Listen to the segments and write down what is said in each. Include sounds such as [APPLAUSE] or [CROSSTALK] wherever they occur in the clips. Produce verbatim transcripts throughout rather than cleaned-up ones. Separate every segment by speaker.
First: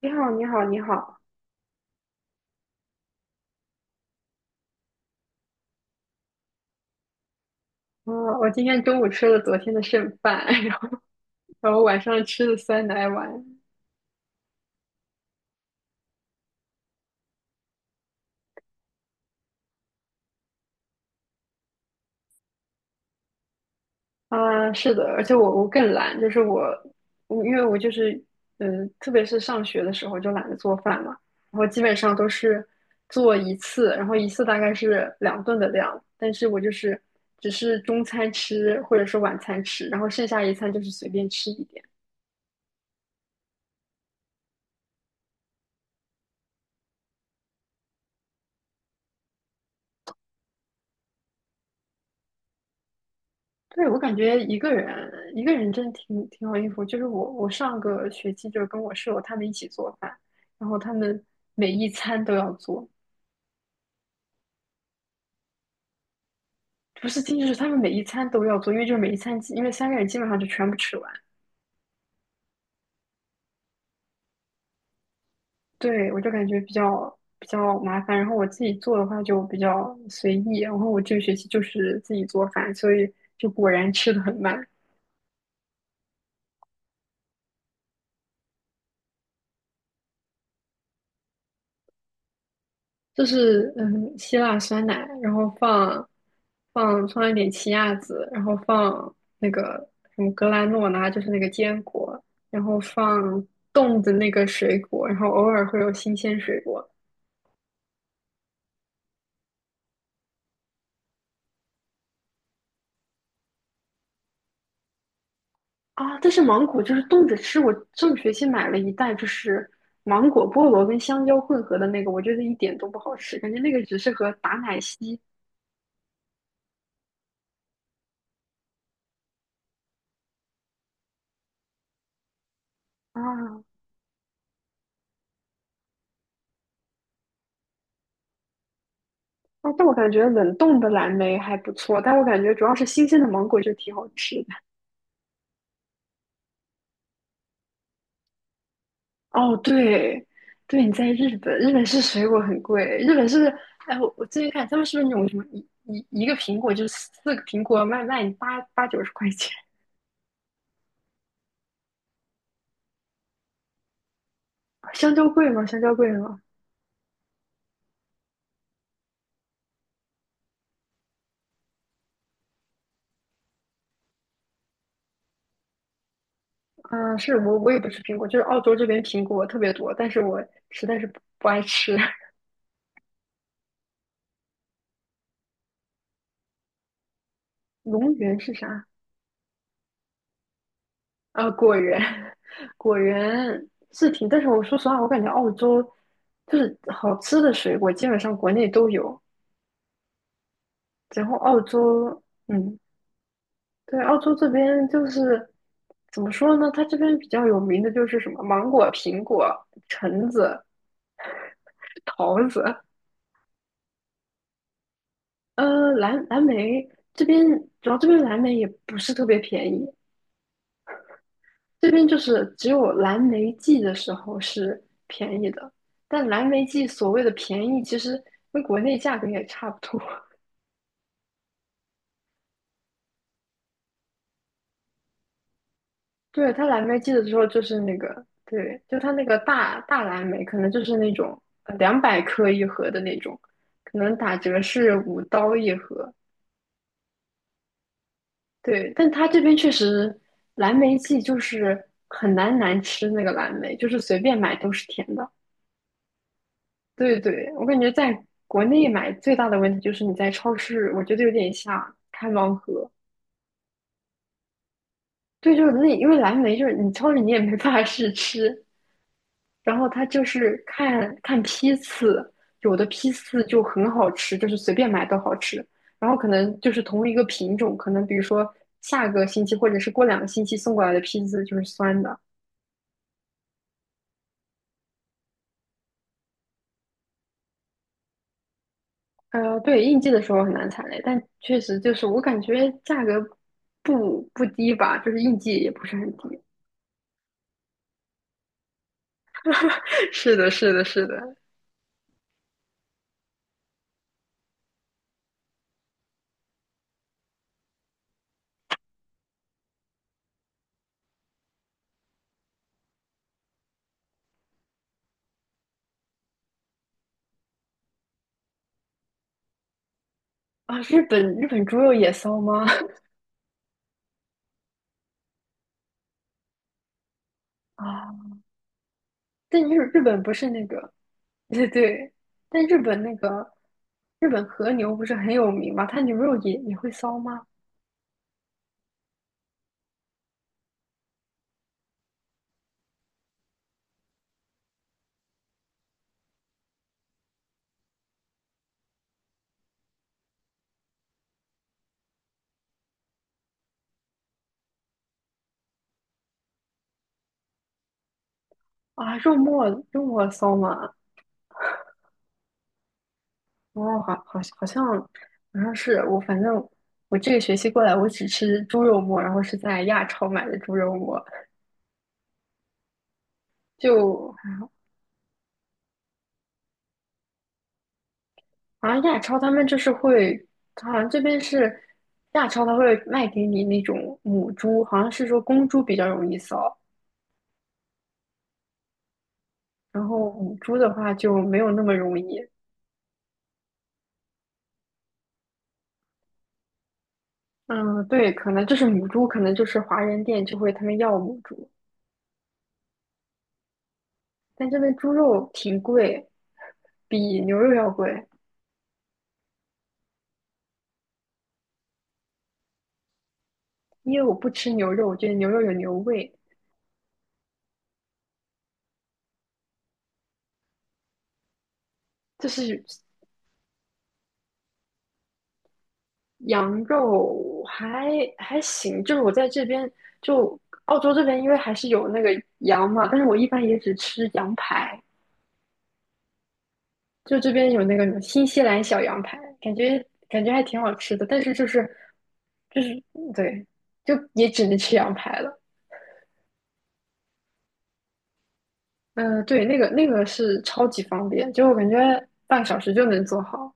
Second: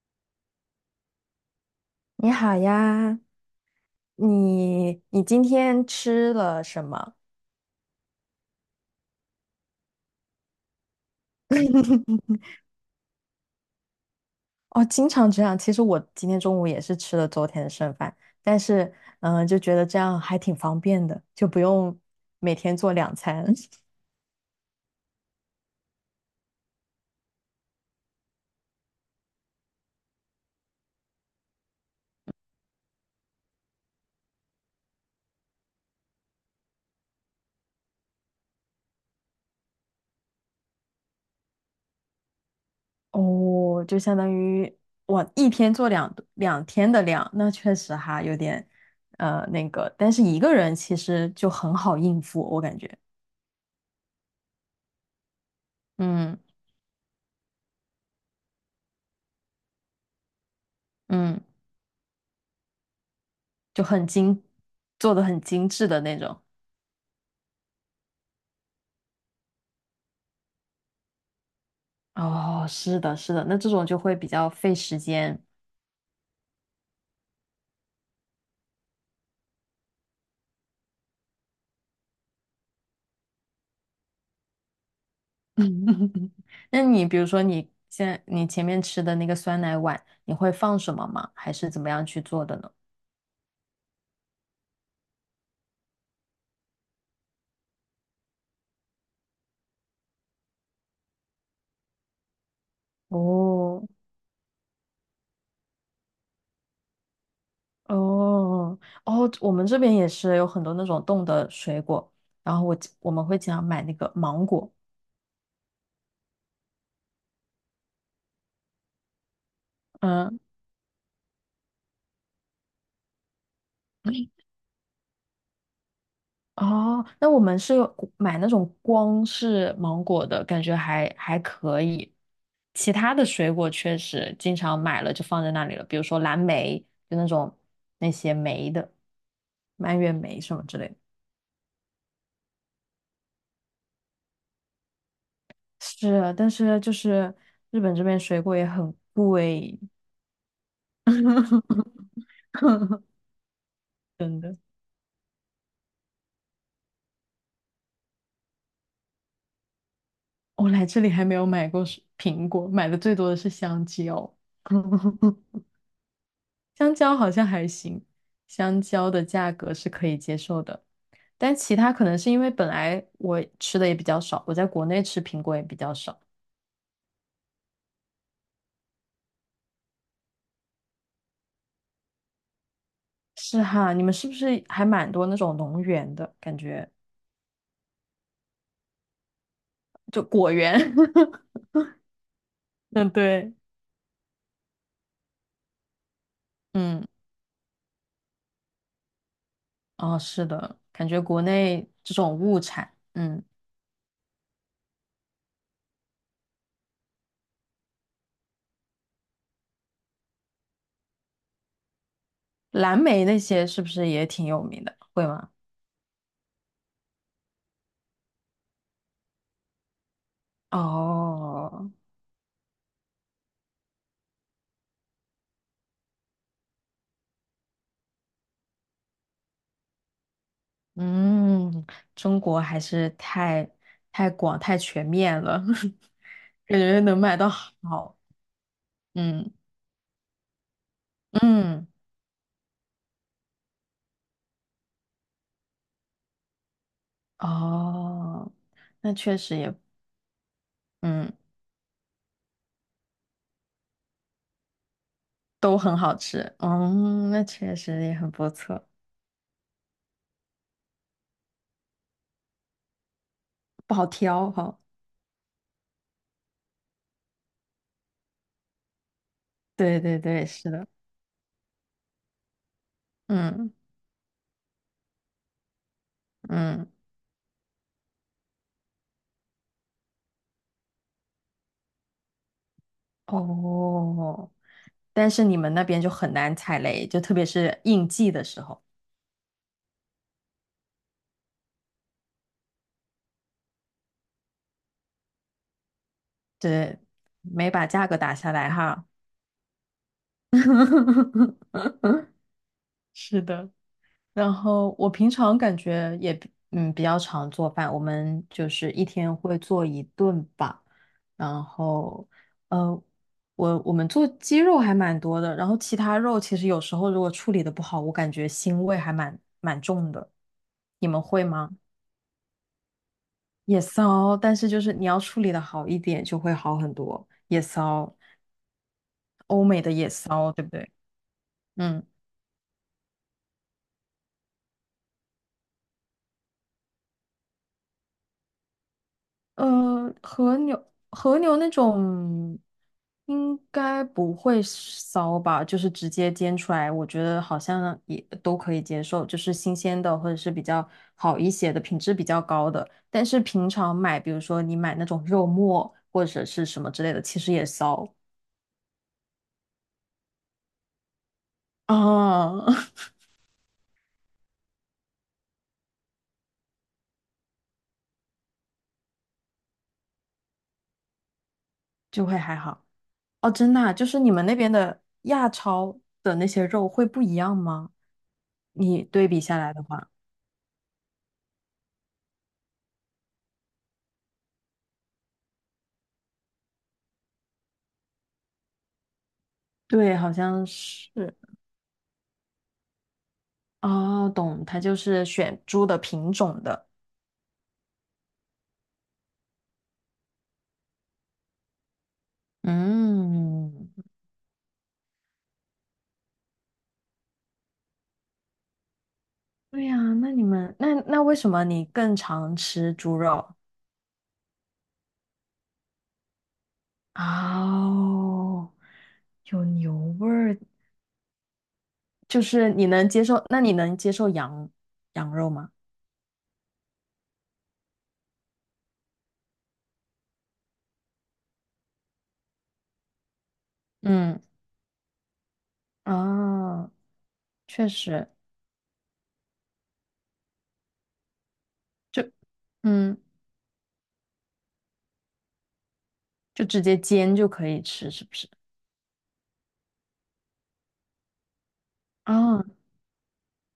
Speaker 1: 你好，你好，你好。
Speaker 2: 你好呀，你你今天吃了什么？
Speaker 1: 哦，我今天中午吃了昨天的剩饭，[LAUGHS] 然后然后晚上
Speaker 2: [LAUGHS]
Speaker 1: 吃了酸奶碗。
Speaker 2: 哦，经常这样。其实我今天中午也是吃了昨天的剩饭，但是嗯、呃就觉得这样还挺方便的，就不用每天做两餐。
Speaker 1: 啊，是的，而且我我更懒，就是我，我因为我就是嗯，特别是上学的时候就懒得做饭嘛，然后基本上都是做一次，然后一次大概是两顿的量，但是我就是只是中餐吃或者是晚餐吃，然后剩下一餐就是随便吃一点。
Speaker 2: [LAUGHS] 哦，就相当于我一天做两两天的量，那确实哈有点呃那个，但是一个人其实就很好应付，我感觉，
Speaker 1: 对，我感觉一个人一个人真的挺
Speaker 2: 嗯
Speaker 1: 挺好应付，就是我我上个学期就是跟我室友他们一起做饭，然后他们
Speaker 2: 嗯，
Speaker 1: 每一餐都要做，
Speaker 2: 就很精，做的很精致的那种。
Speaker 1: 不是仅仅是他们每一餐都要做，因为就是每一餐基，因为三个人基本上就全部吃完。
Speaker 2: 哦，是的，是的，那这种就会比较费时间。
Speaker 1: 对，我就感觉比较比较麻烦。然后我自己做的话就比较随意，然后我这个学期就是自己做饭，所以就果然吃的很慢。
Speaker 2: [LAUGHS] 那你比如说你现在你前面吃的那个酸奶碗，你会放什么吗？还是怎么样去做的呢？
Speaker 1: 就是嗯，希腊酸奶，然后放放放一点奇亚籽，然后放那个什么格兰诺拉，就是那个坚果，然后放
Speaker 2: 哦
Speaker 1: 冻的那个水果，然后偶尔会有新鲜水果。
Speaker 2: 哦哦，我们这边也是有很多那种冻的水果，然后我我们会经常买那个芒果，
Speaker 1: 啊，但是芒果就是冻着吃。我上个学期买了一袋，就是芒
Speaker 2: 嗯，
Speaker 1: 果、
Speaker 2: [LAUGHS]
Speaker 1: 菠萝跟香蕉混合的那个，我觉得一点都不好吃，感觉那个只适合打奶昔
Speaker 2: 哦，那我们是有买那种光是芒果的，感觉还还可以。其他的水果
Speaker 1: 啊。
Speaker 2: 确实经常买了就放在那里了，比如说蓝莓，就那种那些莓的，
Speaker 1: 啊，但我
Speaker 2: 蔓
Speaker 1: 感
Speaker 2: 越
Speaker 1: 觉
Speaker 2: 莓
Speaker 1: 冷
Speaker 2: 什么
Speaker 1: 冻
Speaker 2: 之
Speaker 1: 的
Speaker 2: 类的。
Speaker 1: 蓝莓还不错，但我感觉主要是新鲜的芒果就挺好吃的。
Speaker 2: 是啊，但是就是日本这边水果也很
Speaker 1: 哦，
Speaker 2: 贵，
Speaker 1: 对，对，你在日本，日本
Speaker 2: [LAUGHS]
Speaker 1: 是水果很贵，日本是，哎，我我
Speaker 2: 真
Speaker 1: 最近
Speaker 2: 的。
Speaker 1: 看他们是不是那种什么一一一个苹果就是四个苹果卖卖你八八九十块钱，
Speaker 2: 我来这里还没有买过水苹果，买的最多的是香蕉。
Speaker 1: [LAUGHS] 香蕉贵
Speaker 2: [LAUGHS]
Speaker 1: 吗？香蕉贵吗？
Speaker 2: 香蕉好像还行，香蕉的价格是可以接受的，但其他可能是因为本来我吃的也比较少，我在国内吃苹果也比较少。
Speaker 1: 嗯、是我我也不吃苹果，就是澳洲这边苹果特别多，但是我实在是不不爱吃。
Speaker 2: 是哈，你们是不是还蛮多那种农园的感觉？
Speaker 1: [LAUGHS] 龙源是啥？
Speaker 2: 就果园？
Speaker 1: 啊，
Speaker 2: [LAUGHS]
Speaker 1: 果园，[LAUGHS] 果
Speaker 2: 嗯，对，
Speaker 1: 园是挺，但是我说实话，我感觉澳洲就是
Speaker 2: 嗯，
Speaker 1: 好吃的水果基本上国内都有，
Speaker 2: 哦，是的，感觉
Speaker 1: 然后
Speaker 2: 国
Speaker 1: 澳
Speaker 2: 内这
Speaker 1: 洲。
Speaker 2: 种物
Speaker 1: 嗯，
Speaker 2: 产，嗯，
Speaker 1: 对，澳洲这边就是怎么说呢？它这边比较有名的就是什么芒果、苹果、橙子、桃子，
Speaker 2: 蓝莓那些是不是也挺有名的？会吗？
Speaker 1: 呃，蓝蓝莓这边主要这边蓝莓也不是特别便宜，这
Speaker 2: 哦，
Speaker 1: 边就是只有蓝莓季的时候是便宜的，但蓝莓季所谓的便宜，其实跟国内价格也差不多。
Speaker 2: 嗯，中国还是太太广太全面了，
Speaker 1: 对，它
Speaker 2: [LAUGHS] 感
Speaker 1: 蓝莓
Speaker 2: 觉
Speaker 1: 季
Speaker 2: 能
Speaker 1: 的时
Speaker 2: 买
Speaker 1: 候
Speaker 2: 到
Speaker 1: 就是那
Speaker 2: 好。
Speaker 1: 个，对，就它那个
Speaker 2: 嗯
Speaker 1: 大大蓝莓，可能就是那种呃
Speaker 2: 嗯，
Speaker 1: 两百克一盒的那种，可能打折是五刀一盒。
Speaker 2: 哦，
Speaker 1: 对，但
Speaker 2: 那
Speaker 1: 它
Speaker 2: 确
Speaker 1: 这边
Speaker 2: 实
Speaker 1: 确
Speaker 2: 也，
Speaker 1: 实蓝莓季
Speaker 2: 嗯，
Speaker 1: 就是很难难吃那个蓝莓，就是随便买都是甜的。
Speaker 2: 都很好吃。
Speaker 1: 对
Speaker 2: 嗯，那
Speaker 1: 对，我
Speaker 2: 确
Speaker 1: 感觉
Speaker 2: 实也
Speaker 1: 在
Speaker 2: 很不
Speaker 1: 国
Speaker 2: 错，
Speaker 1: 内买最大的问题就是你在超市，我觉得有点像开盲盒。
Speaker 2: 不好挑哈。
Speaker 1: 对，就是那因为蓝莓就是你超市你也没办法试吃，然后
Speaker 2: 对
Speaker 1: 它
Speaker 2: 对
Speaker 1: 就
Speaker 2: 对，
Speaker 1: 是
Speaker 2: 是的。
Speaker 1: 看看批次，有的批次就
Speaker 2: 嗯
Speaker 1: 很好吃，就是随便买都好吃。然后可能就是
Speaker 2: 嗯，
Speaker 1: 同一个品种，可能比如说下个星期或者是过两个星期送过来的批次就是酸的。
Speaker 2: 哦，但是你们那边就很难踩雷，就特别是应季的时候，
Speaker 1: 呃，对，应季的时候很难踩雷，但确实就是我感觉价格不不低吧，就是应季也不是很低。
Speaker 2: 对，没把价格打下来哈。
Speaker 1: [LAUGHS] 是的，是的，是的。
Speaker 2: [LAUGHS] 是的，然后我平常感觉也比嗯比较常做饭，我们就是一天会做一顿吧。然后呃，我我们做鸡肉还蛮多的，然后其他肉其实有时候如果处理的不好，我感觉腥味还蛮蛮重的。
Speaker 1: 啊，日
Speaker 2: 你们
Speaker 1: 本
Speaker 2: 会
Speaker 1: 日本
Speaker 2: 吗？
Speaker 1: 猪肉也骚吗？
Speaker 2: 也骚，但是就是你要处理的好一点就会好很多。也
Speaker 1: [LAUGHS]
Speaker 2: 骚，
Speaker 1: 啊，但
Speaker 2: 欧
Speaker 1: 日
Speaker 2: 美的
Speaker 1: 日
Speaker 2: 也
Speaker 1: 本不是
Speaker 2: 骚，对
Speaker 1: 那
Speaker 2: 不对？
Speaker 1: 个 [LAUGHS] 对
Speaker 2: 嗯。
Speaker 1: 对，但日本那个日本和牛不是很有名吗？它牛肉也也会骚吗？
Speaker 2: 呃，和牛和牛那种应该不会骚吧，就是直接煎出来，我觉得好像也都可以接受，就是新鲜的或者是比较好一些的，品质比较高的。但是平常买，比如说你买那种肉末或者是什么之类的，其实也骚
Speaker 1: 啊，肉末肉末骚吗？
Speaker 2: 啊，[LAUGHS]
Speaker 1: 哦，好好好像好像是我，反正我这个学期过来，我只吃猪肉末，然后是在亚超买的猪肉末，
Speaker 2: 就会还好。哦，真的啊就是你们那
Speaker 1: 就
Speaker 2: 边的亚超的那些肉会不一样吗？
Speaker 1: 好像
Speaker 2: 你
Speaker 1: 亚
Speaker 2: 对
Speaker 1: 超
Speaker 2: 比
Speaker 1: 他
Speaker 2: 下
Speaker 1: 们
Speaker 2: 来
Speaker 1: 就
Speaker 2: 的
Speaker 1: 是
Speaker 2: 话，
Speaker 1: 会，好像这边是亚超他会卖给你那种母猪，好像是说公猪比较容易骚，然
Speaker 2: 对，
Speaker 1: 后
Speaker 2: 好
Speaker 1: 母
Speaker 2: 像
Speaker 1: 猪的
Speaker 2: 是。
Speaker 1: 话就没有那么容易。
Speaker 2: 哦，懂，它就是选猪的品种的。
Speaker 1: 嗯，对，可能就是母猪，可能就是华人店就会他们要母猪，
Speaker 2: 嗯，
Speaker 1: 但这边猪肉挺贵，比牛肉要贵。
Speaker 2: 对呀，那你们那那为什么你更常吃猪肉？
Speaker 1: 因为我不吃牛肉，我觉得牛肉有牛味，
Speaker 2: 哦，有牛味儿，就
Speaker 1: 就
Speaker 2: 是
Speaker 1: 是
Speaker 2: 你能接受？那你能接受羊羊肉吗？
Speaker 1: 羊肉还还行。就是我在这边，就澳洲这边，因为还是有那个羊嘛，但是我一般也只吃
Speaker 2: 嗯，
Speaker 1: 羊排，
Speaker 2: 哦，
Speaker 1: 就这边有
Speaker 2: 确
Speaker 1: 那个什么
Speaker 2: 实，
Speaker 1: 新西兰小羊排，感觉感觉还挺好吃的，但是就是
Speaker 2: 就
Speaker 1: 就是
Speaker 2: 嗯，
Speaker 1: 对，就也只能吃羊排了。
Speaker 2: 就直接煎就可以吃，是不是？
Speaker 1: 嗯，对，那个那个是超级方便，就我感觉半
Speaker 2: 哦，
Speaker 1: 个小时就能做好。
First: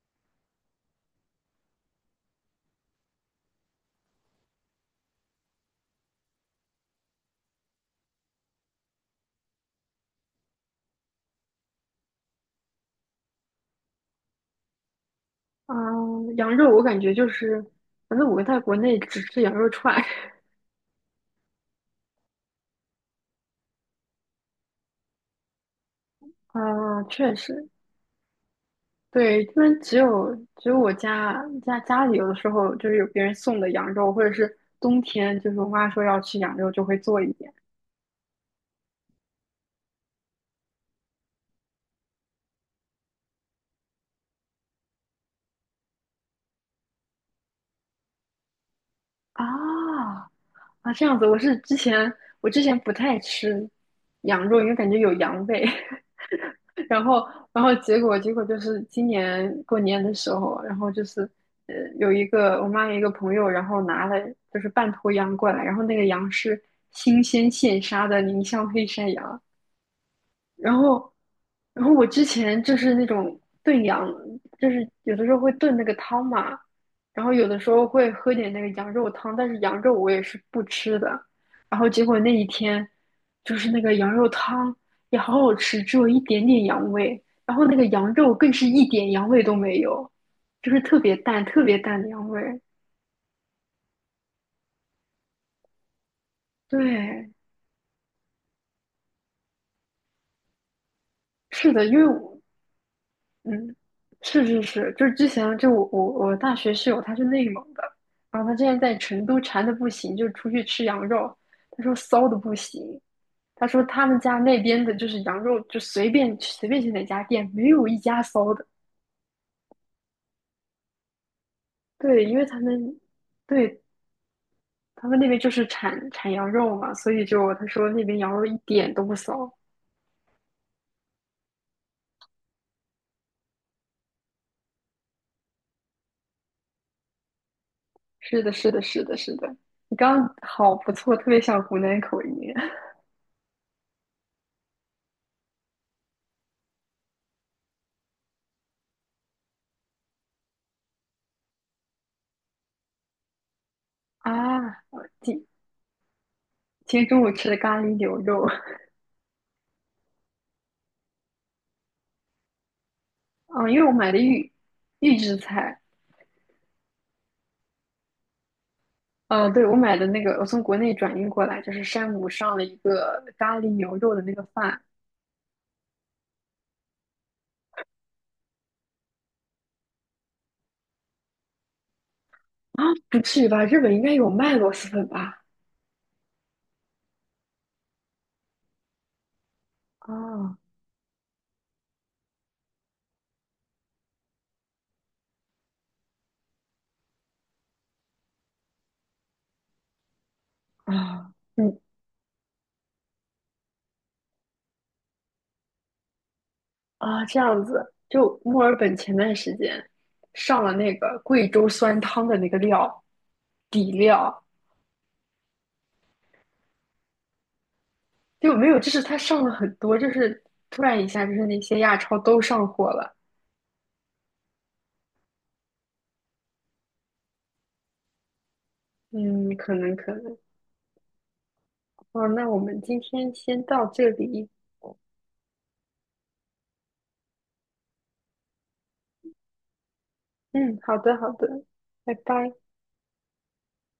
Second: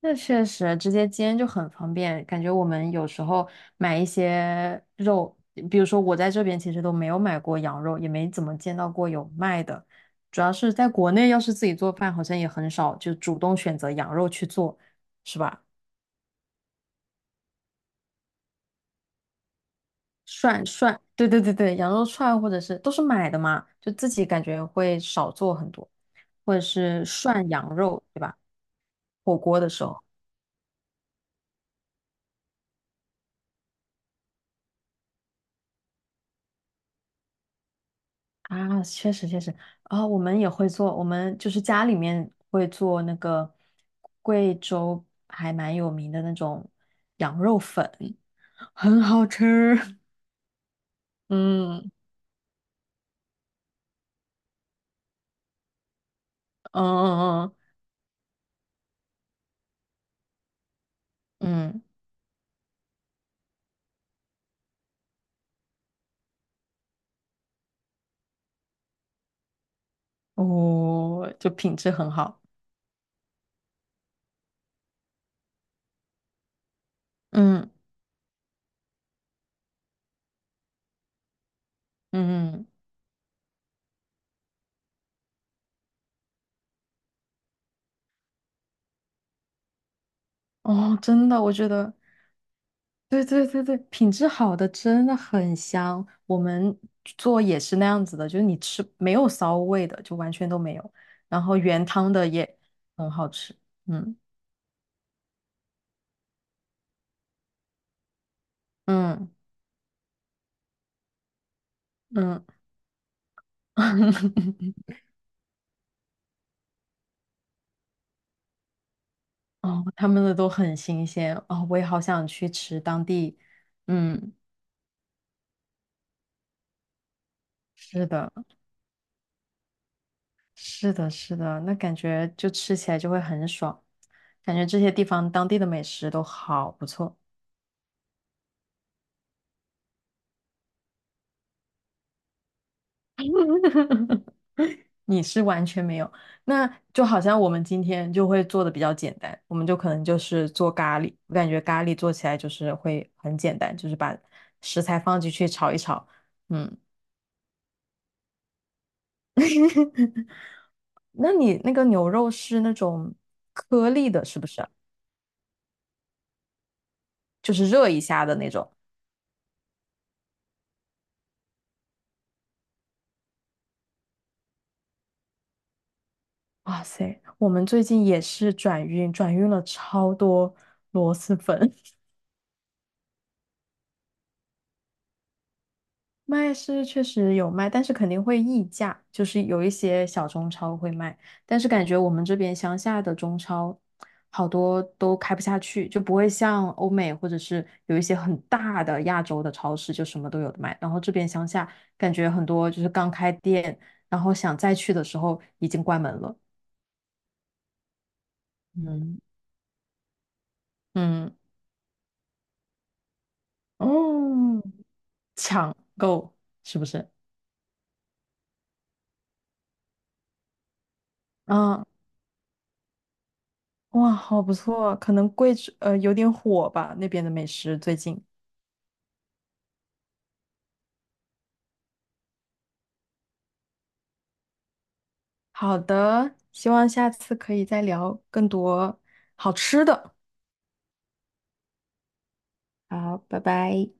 Speaker 2: 那确实，直接煎就很方便。感觉我们有时候买一些肉，比如说我在这边其实都没有买过羊肉，也没怎么见到过有卖的。主要是在国内，要是自己做饭，好像也很少就主动选择羊肉去做，是吧？
Speaker 1: 嗯、羊肉我感觉就是，反正我在国内只吃羊肉串。[LAUGHS]
Speaker 2: 涮涮，对对对对，羊肉串或者是都是买的嘛，就自己感觉会少做很多，或者
Speaker 1: 啊、
Speaker 2: 是
Speaker 1: 确
Speaker 2: 涮
Speaker 1: 实，
Speaker 2: 羊肉，对吧？火
Speaker 1: 对，这
Speaker 2: 锅的
Speaker 1: 边
Speaker 2: 时
Speaker 1: 只
Speaker 2: 候。
Speaker 1: 有只有我家家家里有的时候就是有别人送的羊肉，或者是冬天就是我妈说要吃羊肉就会做一点。
Speaker 2: 啊，确实确实啊，我们也会做，我们就是家里面会做那个贵州还蛮有名的那种羊肉粉，很好吃。
Speaker 1: 啊
Speaker 2: [LAUGHS]
Speaker 1: 啊，这样子，我是之
Speaker 2: 嗯
Speaker 1: 前我之前不太吃羊肉，因为感觉有羊味。[LAUGHS]
Speaker 2: 嗯
Speaker 1: 然后，
Speaker 2: 嗯
Speaker 1: 然后结果结果就是今年过年的时候，然后就是
Speaker 2: 嗯，
Speaker 1: 呃
Speaker 2: 嗯
Speaker 1: 有一个我妈有一个朋友，然后拿了就是半头羊过来，然后那个羊是新鲜现杀的宁乡黑山羊，然后，
Speaker 2: 哦，就品
Speaker 1: 然
Speaker 2: 质
Speaker 1: 后我
Speaker 2: 很
Speaker 1: 之
Speaker 2: 好。
Speaker 1: 前就是那种炖羊，就是有的时候会炖那个汤嘛，然后有的时
Speaker 2: 嗯
Speaker 1: 候会喝点那个羊肉汤，但是羊肉我也是不吃的。然后结果那一
Speaker 2: 嗯，
Speaker 1: 天，就是那个羊肉汤也好好吃，只有一点点羊味，然后那个羊肉更是一点羊味都没有，就是
Speaker 2: 嗯哦，
Speaker 1: 特别
Speaker 2: 真的，
Speaker 1: 淡、
Speaker 2: 我
Speaker 1: 特
Speaker 2: 觉
Speaker 1: 别
Speaker 2: 得。
Speaker 1: 淡的羊味。
Speaker 2: 对对对对，品质好的真的很香。我们
Speaker 1: 对，
Speaker 2: 做也是那样子的，就是你吃没有骚味的，就完全都没有。然后
Speaker 1: 是
Speaker 2: 原
Speaker 1: 的，因为
Speaker 2: 汤的
Speaker 1: 我
Speaker 2: 也很好吃，
Speaker 1: 嗯，
Speaker 2: 嗯
Speaker 1: 是是是，就是之前就我我我大学室友他是内蒙的，然后他之前在成
Speaker 2: 嗯
Speaker 1: 都馋的不行，就出去吃羊肉，他说骚的
Speaker 2: 嗯，
Speaker 1: 不行，他说他们家那边
Speaker 2: [LAUGHS]
Speaker 1: 的就是羊肉，就随便随便去哪家店，没有一家骚的。
Speaker 2: 哦，他们的都很新鲜哦，我也好
Speaker 1: 对，
Speaker 2: 想
Speaker 1: 因为
Speaker 2: 去
Speaker 1: 他
Speaker 2: 吃
Speaker 1: 们，
Speaker 2: 当地。
Speaker 1: 对，
Speaker 2: 嗯，
Speaker 1: 他们那边就是产产羊肉嘛，所以就他说那
Speaker 2: 是
Speaker 1: 边
Speaker 2: 的，
Speaker 1: 羊肉一点都不骚。
Speaker 2: 是的，是的，那感觉就吃起来就会很爽，感觉这些地方当地的美食都好不错。
Speaker 1: 是的，是的，是的，是的。你刚刚好不错，特别像湖南口音
Speaker 2: [LAUGHS] 你是完全没有，那就好像我们今天就会做的比较简单，我们就可能就是做咖喱，我感觉咖喱做起来就是会很简单，就是把
Speaker 1: [LAUGHS] 啊！
Speaker 2: 食材放进
Speaker 1: 今
Speaker 2: 去炒一炒。嗯，
Speaker 1: 今天中午吃的咖喱牛肉。
Speaker 2: 那你那个牛肉是那种
Speaker 1: 嗯，因为
Speaker 2: 颗
Speaker 1: 我
Speaker 2: 粒
Speaker 1: 买的
Speaker 2: 的，是不
Speaker 1: 预
Speaker 2: 是啊
Speaker 1: 预制菜，
Speaker 2: 就是热一下的那种。
Speaker 1: 呃，对，我买的那个，我从国内转运过来，就是山姆上了一个咖喱牛肉的那个饭
Speaker 2: 哇塞，我们最近也是转运，转运了超多螺蛳粉。[LAUGHS]
Speaker 1: 啊，不至于吧？日本应该有卖螺蛳粉吧？
Speaker 2: 卖是确实有卖，但是肯定会溢价，就是有一些小中
Speaker 1: 啊
Speaker 2: 超会卖，但是感觉我们这边乡下的中超好多都开不下去，就不会像欧美或者是有一些很大的亚洲的超市就什么都有的卖，然后这边
Speaker 1: 啊，
Speaker 2: 乡下
Speaker 1: 嗯
Speaker 2: 感觉很多就是刚开店，然后想再去的时候已经关门了。
Speaker 1: 啊，这样子，就墨尔本前
Speaker 2: 嗯，
Speaker 1: 段时间上了那个
Speaker 2: 嗯，
Speaker 1: 贵州酸汤的那个料底料，
Speaker 2: 哦，抢购是不是？
Speaker 1: 就没有，就是它上了很多，就是突然一下，就是那些
Speaker 2: 啊，
Speaker 1: 亚超都上货了。
Speaker 2: 哇，好不错，可能贵，呃，有点火吧，那边的美食最近。
Speaker 1: 嗯，可能可能。哦，那我们今天先到这里。
Speaker 2: 好的，希望下次可以再聊更多好吃的。
Speaker 1: 嗯，好的，好的，拜拜。
Speaker 2: 好，拜拜。